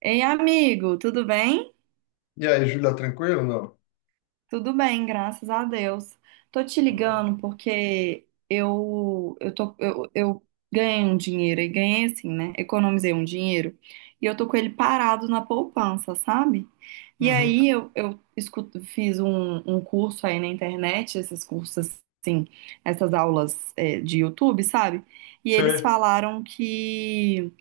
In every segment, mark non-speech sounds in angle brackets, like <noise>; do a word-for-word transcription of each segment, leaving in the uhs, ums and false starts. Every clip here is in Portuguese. Ei, amigo, tudo bem? E aí, Júlia, tranquilo? Não? Tudo bem, graças a Deus. Tô te Então tá bom. ligando porque eu eu tô eu, eu ganhei um dinheiro e ganhei assim, né? Economizei um dinheiro e eu tô com ele parado na poupança, sabe? E Uhum. aí eu, eu escuto- fiz um, um curso aí na internet, esses cursos assim, essas aulas é, de YouTube, sabe? E eles Sei. falaram que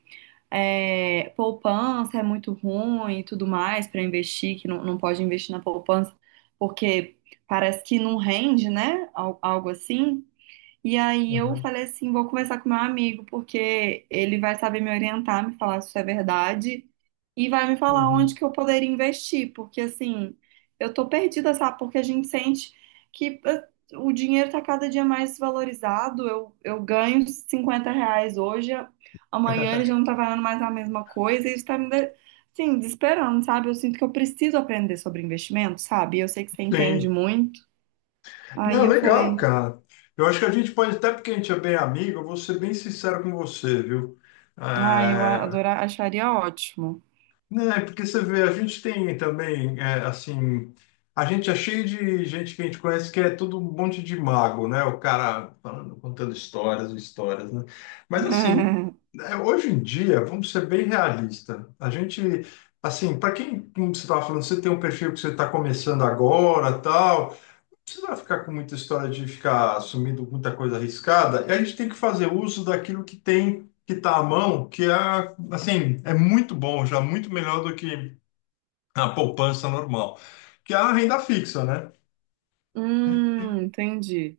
é, poupança é muito ruim e tudo mais para investir, que não, não pode investir na poupança, porque parece que não rende, né? Al- Algo assim. E aí eu Uhum. falei assim, vou conversar com meu amigo, porque ele vai saber me orientar, me falar se isso é verdade e vai me falar onde Uhum. que eu poderia investir, porque assim, eu tô perdida, sabe? Porque a gente sente que eh, o dinheiro tá cada dia mais desvalorizado. Eu, eu ganho cinquenta reais hoje, a- amanhã ele já não tá valendo mais a mesma coisa, e isso tá me, de- assim, desesperando, sabe? Eu sinto que eu preciso aprender sobre investimento, sabe? Eu sei que você entende Sim. muito. Aí Não, eu legal, falei, cara. Eu acho que a gente pode, até porque a gente é bem amigo, eu vou ser bem sincero com você, viu? ah, eu a- É, adorar, acharia ótimo. Não, é porque você vê, a gente tem também, é, assim, a gente é cheio de gente que a gente conhece que é todo um monte de mago, né? O cara falando, contando histórias, e histórias, né? Mas, assim, <laughs> é, hoje em dia, vamos ser bem realista. A gente, assim, para quem, como você estava falando, você tem um perfil que você está começando agora, tal, precisa ficar com muita história de ficar assumindo muita coisa arriscada, e a gente tem que fazer uso daquilo que tem, que está à mão, que é, assim, é muito bom, já muito melhor do que a poupança normal, que é a renda fixa, né? Hum, entendi.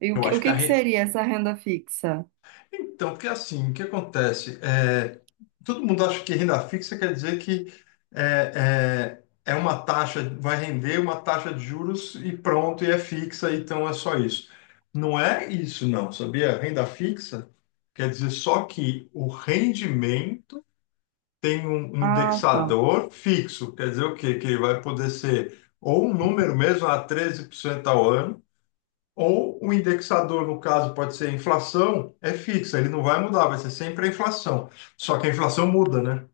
E o Eu que, o acho que que a, que re- seria essa renda fixa? então, porque assim, o que acontece? É, todo mundo acha que renda fixa quer dizer que é, é, é uma taxa, vai render uma taxa de juros e pronto, e é fixa, então é só isso. Não é isso, não, sabia? Renda fixa quer dizer só que o rendimento tem um, um Ah, tá. indexador fixo, quer dizer o quê? Que ele vai poder ser ou um número mesmo a treze por cento ao ano, ou o indexador, no caso, pode ser a inflação, é fixa, ele não vai mudar, vai ser sempre a inflação. Só que a inflação muda, né?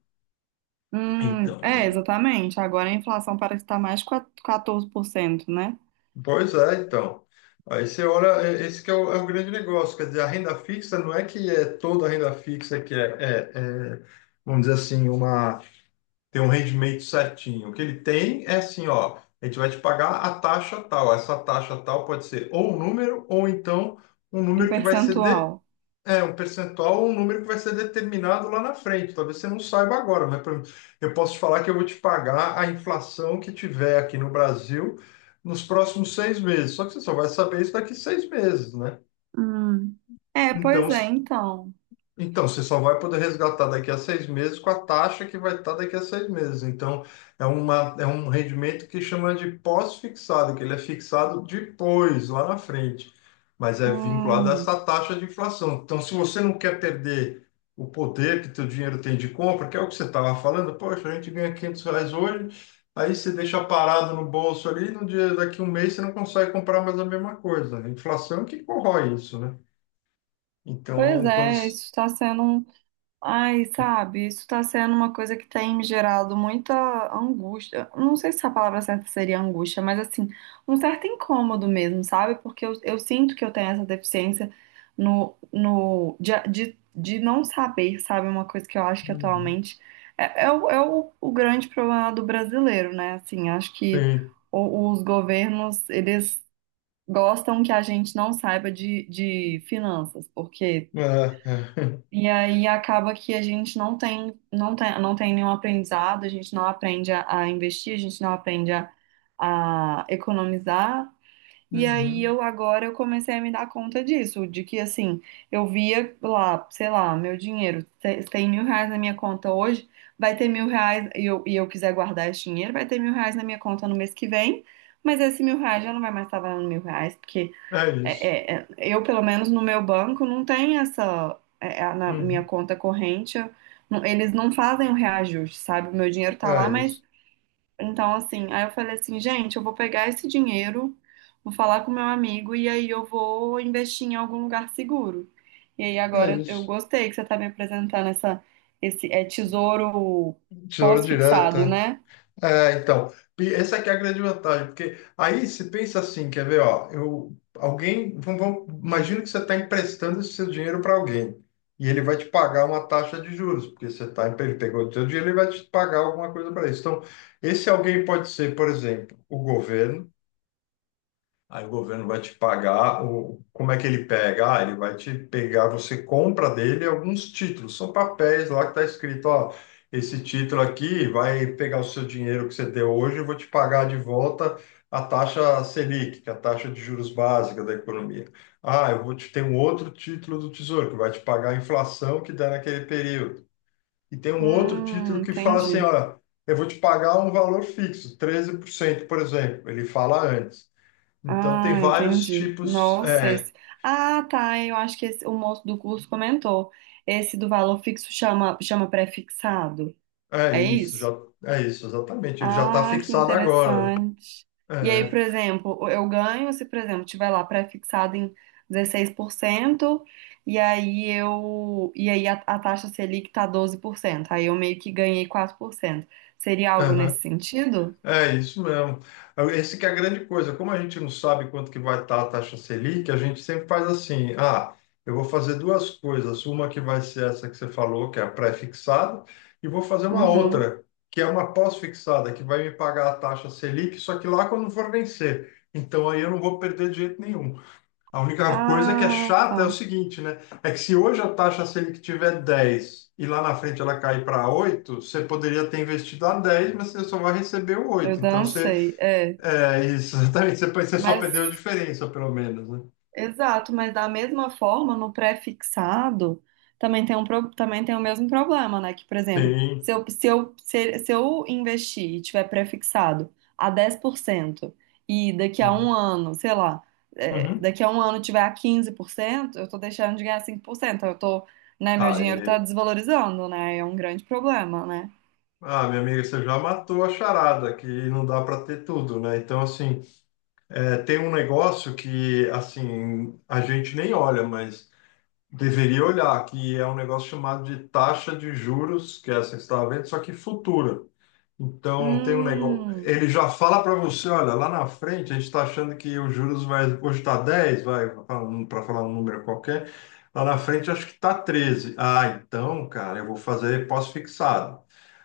Hum, Então, é, é- exatamente. Agora a inflação parece estar mais de quatorze por cento, né? pois é, então. Aí você olha, é- esse que é o, é o grande negócio, quer dizer, a renda fixa não é que é toda a renda fixa que é, é- é, vamos dizer assim, uma, tem um rendimento certinho. O que ele tem é assim, ó, a gente vai te pagar a taxa tal. Essa taxa tal pode ser ou um número, ou então um Um número que vai ser. percentual. É, um percentual, um número que vai ser determinado lá na frente. Talvez você não saiba agora, mas por exemplo, eu posso te falar que eu vou te pagar a inflação que tiver aqui no Brasil nos próximos seis meses. Só que você só vai saber isso daqui seis meses, né? Hum. É, Então, pois é, então. então, você só vai poder resgatar daqui a seis meses com a taxa que vai estar daqui a seis meses. Então, é uma, é um rendimento que chama de pós-fixado, que ele é fixado depois, lá na frente, mas é vinculado a Hum, essa taxa de inflação. Então, se você não quer perder o poder que teu dinheiro tem de compra, que é o que você estava falando, poxa, a gente ganha quinhentos reais hoje, aí você deixa parado no bolso ali, no dia daqui a um mês você não consegue comprar mais a mesma coisa. A inflação é que corrói isso, né? pois Então, quando... é, isso está sendo um. Ai, sabe, isso tá sendo uma coisa que tem me gerado muita angústia. Não sei se a palavra certa seria angústia, mas assim, um certo incômodo mesmo, sabe? Porque eu, eu sinto que eu tenho essa deficiência no, no, de, de, de não saber, sabe? Uma coisa que eu acho que atualmente é, é, o, é o, o grande problema do brasileiro, né? Assim, acho que Sim. o- os governos, eles gostam que a gente não saiba de, de finanças, porque. Ah é. E aí acaba que a gente não tem, não tem, não tem nenhum aprendizado, a gente não aprende a, a investir, a gente não aprende a, a economizar. E aí Uhum. eu agora eu comecei a me dar conta disso, de que assim, eu via lá, sei lá, meu dinheiro, se- tem mil reais na minha conta hoje, vai ter mil reais, e eu, e eu quiser guardar esse dinheiro, vai ter mil reais na minha conta no mês que vem, mas esse mil reais já não vai mais estar valendo mil reais, porque É isso. é, é, é, eu, pelo menos no meu banco, não tem essa. É, é, na minha Uhum. conta corrente, eu- não- eles não fazem o reajuste, sabe? O meu dinheiro tá É lá, mas. isso. Então, assim, aí eu falei assim, gente, eu vou pegar esse dinheiro, vou falar com meu amigo e aí eu vou investir em algum lugar seguro. E aí É agora eu isso. gostei que você tá me apresentando essa, esse é, tesouro Tesouro direto. pós-fixado, É, né? É, então. E essa aqui é a grande vantagem, porque aí se pensa assim, quer ver, ó, eu, alguém, vamos, vamos- imagina que você está emprestando esse seu dinheiro para alguém, e ele vai te pagar uma taxa de juros, porque você tá, ele pegou o seu dinheiro, ele vai te pagar alguma coisa para isso. Então, esse alguém pode ser, por exemplo, o governo. Aí o governo vai te pagar, o, como é que ele pega? Ah, ele vai te pegar, você compra dele alguns títulos, são papéis lá que está escrito, ó, esse título aqui vai pegar o seu dinheiro que você deu hoje, eu vou te pagar de volta a taxa Selic, que é a taxa de juros básica da economia. Ah, eu vou te ter um outro título do Tesouro que vai te pagar a inflação que dá naquele período. E tem um outro Hum, título que fala assim, entendi. olha, eu vou te pagar um valor fixo, treze por cento, por exemplo. Ele fala antes. Então tem Ah, vários entendi. tipos. Nossa, É, esse. Ah, tá. Eu acho que esse- o moço do curso comentou. Esse do valor fixo chama, chama pré-fixado. é É isso, já isso? é isso, exatamente. Ele já está Ah, que fixado agora, né? interessante. E aí, É, por exemplo, eu ganho se, por exemplo, tiver lá pré-fixado em dezesseis por cento e aí eu e aí a, a taxa Selic tá doze por cento. Aí eu meio que ganhei quatro por cento. Seria algo aham, nesse sentido? é isso mesmo. Esse que é a grande coisa. Como a gente não sabe quanto que vai estar a taxa Selic, a gente sempre faz assim: ah, eu vou fazer duas coisas. Uma que vai ser essa que você falou, que é a pré-fixada, e vou fazer uma Uhum. outra, que é uma pós-fixada, que vai me pagar a taxa Selic, só que lá quando for vencer. Então aí eu não vou perder de jeito nenhum. A única coisa que é Ah, chata é o tá. seguinte, né? É que se hoje a taxa Selic tiver dez e lá na frente ela cair para oito, você poderia ter investido a dez, mas você só vai receber o Eu oito. Então você, dancei. É. é <laughs> isso, exatamente, você, você só Mas, perdeu a diferença, pelo menos, né? exato, mas da mesma forma, no pré-fixado, também tem um, pro- também tem o mesmo problema, né? Que, por exemplo, Sim. se eu, se eu, se, se eu investir e tiver pré-fixado a dez por cento e daqui a um Uhum. ano, sei lá, é, Uhum. daqui a um ano tiver a quinze por cento. Eu tô deixando de ganhar cinco por cento, eu tô, né, meu dinheiro tá Aí. desvalorizando, né? É um grande problema, né? Ah, minha amiga, você já matou a charada, que não dá para ter tudo, né? Então, assim, é, tem um negócio que, assim, a gente nem olha, mas deveria olhar, que é um negócio chamado de taxa de juros, que é essa que você estava vendo, só que futura. Então, tem um negócio. Hum, Ele já fala para você: olha, lá na frente a gente está achando que os juros vai. Hoje está dez vai, para falar um número qualquer. Lá na frente acho que está treze. Ah, então, cara, eu vou fazer pós-fixado.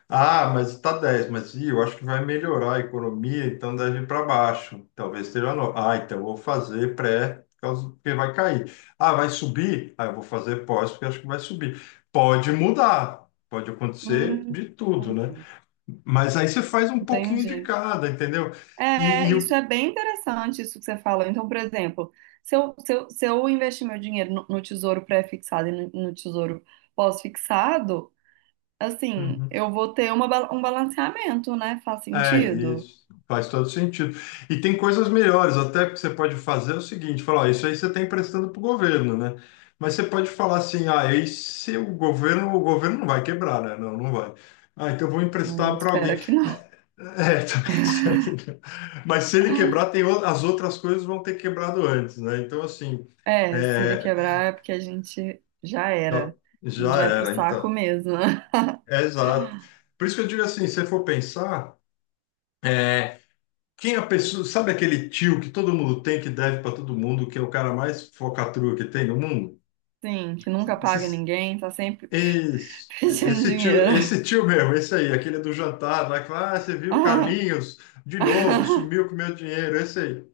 Ah, mas está dez mas ih, eu acho que vai melhorar a economia, então deve ir para baixo. Talvez esteja no... Ah, então eu vou fazer pré, por causa- porque vai cair. Ah, vai subir? Ah, eu vou fazer pós, porque acho que vai subir. Pode mudar, pode acontecer hum, de tudo, né? Mas aí você faz um pouquinho de entendi. cada, entendeu? E, É, e isso o- é bem interessante, isso que você fala. Então, por exemplo, se eu, se eu, se eu investir meu dinheiro no, no tesouro pré-fixado e no, no tesouro pós-fixado, assim, Uhum. eu vou ter uma ba- um balanceamento, né? Faz É sentido? isso, faz todo sentido. E tem coisas melhores, até que você pode fazer é o seguinte, falar, ó, isso aí você está emprestando para o governo, né? Mas você pode falar assim, ah, e se o governo, o governo não vai quebrar, né? Não, não vai. Ah, então eu vou A emprestar gente para alguém. espera que não. <laughs> É, <laughs> também, será que não? Mas se ele quebrar, tem o- as outras coisas vão ter quebrado antes, né? Então, assim, É, se ele é, quebrar é porque a gente já já, era. A já gente vai pro era, saco então. mesmo, né? É, exato. <laughs> Por isso que eu digo assim, se você for pensar, é, quem é a pessoa, sabe aquele tio que todo mundo tem, que deve para todo mundo, que é o cara mais focatrua que tem no mundo? Sim, que nunca paga Esses- ninguém, tá sempre Esse, <laughs> pedindo esse tio, dinheiro. esse tio mesmo, esse aí, aquele do jantar, lá que fala, ah, você viu o Carlinhos de novo, <laughs> sumiu com meu dinheiro, esse aí.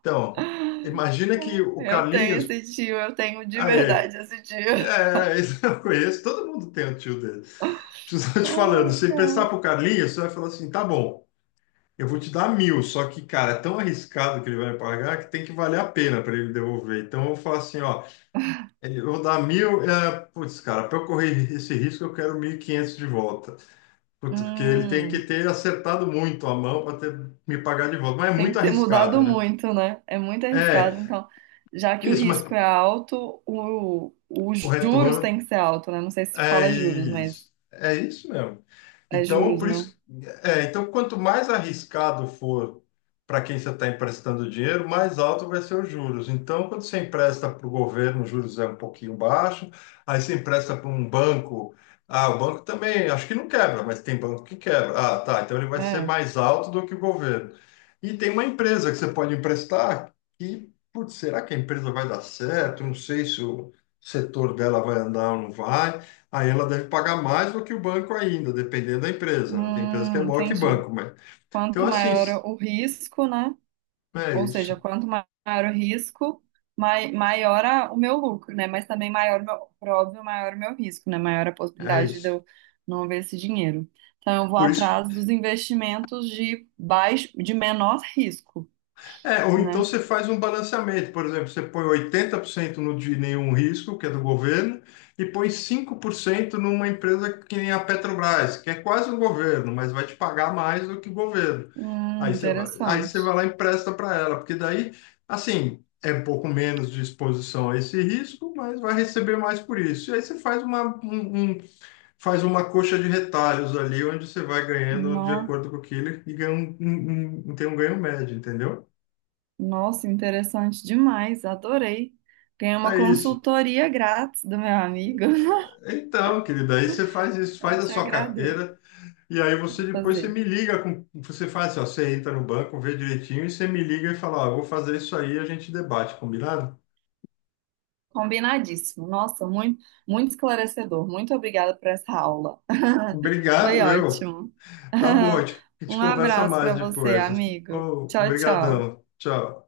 Então, imagina que o Eu tenho Carlinhos, esse tio, eu tenho de aí, verdade esse tio. é, esse eu conheço, todo mundo tem um tio dele. Preciso te falando, se pensar Olha. pro Carlinhos, você vai falar assim, tá bom. Eu vou te dar mil, só que, cara, é tão arriscado que ele vai me pagar que tem que valer a pena para ele me devolver. Então eu falo assim, ó, é, eu vou dar mil, é, putz, cara, para eu correr esse risco eu quero mil e quinhentos de volta. Putz, porque ele tem que Hum, ter acertado muito a mão para me pagar de volta. Mas é tem muito que ter arriscado, mudado né? muito, né? É muito arriscado. É, Então, já que o isso, mas risco é alto, o, o os juros tem retorno. que ser alto, né? Não sei se É fala juros, mas isso, é isso mesmo. é Então, juros, por né? isso, é, então quanto mais arriscado for para quem você está emprestando dinheiro, mais alto vai ser os juros. Então, quando você empresta para o governo, os juros é um pouquinho baixo, aí você empresta para um banco, ah, o banco também, acho que não quebra, mas tem banco que quebra. Ah, tá, então ele vai ser É. mais alto do que o governo. E tem uma empresa que você pode emprestar que, putz, será que a empresa vai dar certo? Não sei se o setor dela vai andar ou não vai. Aí ela deve pagar mais do que o banco ainda, dependendo da empresa, né? Tem empresa que é Hum, maior que entendi. banco, mas... Então, Quanto assim, maior o risco, né? é Ou isso, seja, quanto maior o risco, mai- maior a- o meu lucro, né? Mas também maior, o meu- por óbvio, maior o meu risco, né? Maior a é possibilidade de isso. eu não ver esse dinheiro. Então, eu vou Por isso que atrás dos investimentos de baixo, de menor risco, é, ou então né? você faz um balanceamento, por exemplo, você põe oitenta por cento no de nenhum risco, que é do governo, e põe cinco por cento numa empresa que nem a Petrobras, que é quase o governo, mas vai te pagar mais do que o governo. Hum, Aí você vai, aí você vai interessante. lá e empresta para ela, porque daí, assim, é um pouco menos de exposição a esse risco, mas vai receber mais por isso. E aí você faz uma, um, um- faz uma coxa de retalhos ali, onde você vai ganhando de No- acordo com aquilo e ganha um, um- um- tem um ganho médio, entendeu? Nossa, interessante demais. Adorei. Ganhei uma É isso. consultoria grátis do meu amigo. <laughs> Então, querida, aí você faz isso, Eu faz a te sua agradeço. carteira e aí você Vou depois você fazer. me liga com, você faz assim, ó, você entra no banco, vê direitinho e você me liga e fala, ó, vou fazer isso aí, a gente debate, combinado? Combinadíssimo. Nossa, muito, muito esclarecedor. Muito obrigada por essa aula. <laughs> Obrigado, Foi meu. ótimo. Tá bom, a <laughs> gente, a gente Um conversa abraço mais para você, depois. amigo. Oh, Tchau, tchau. obrigadão. Tchau.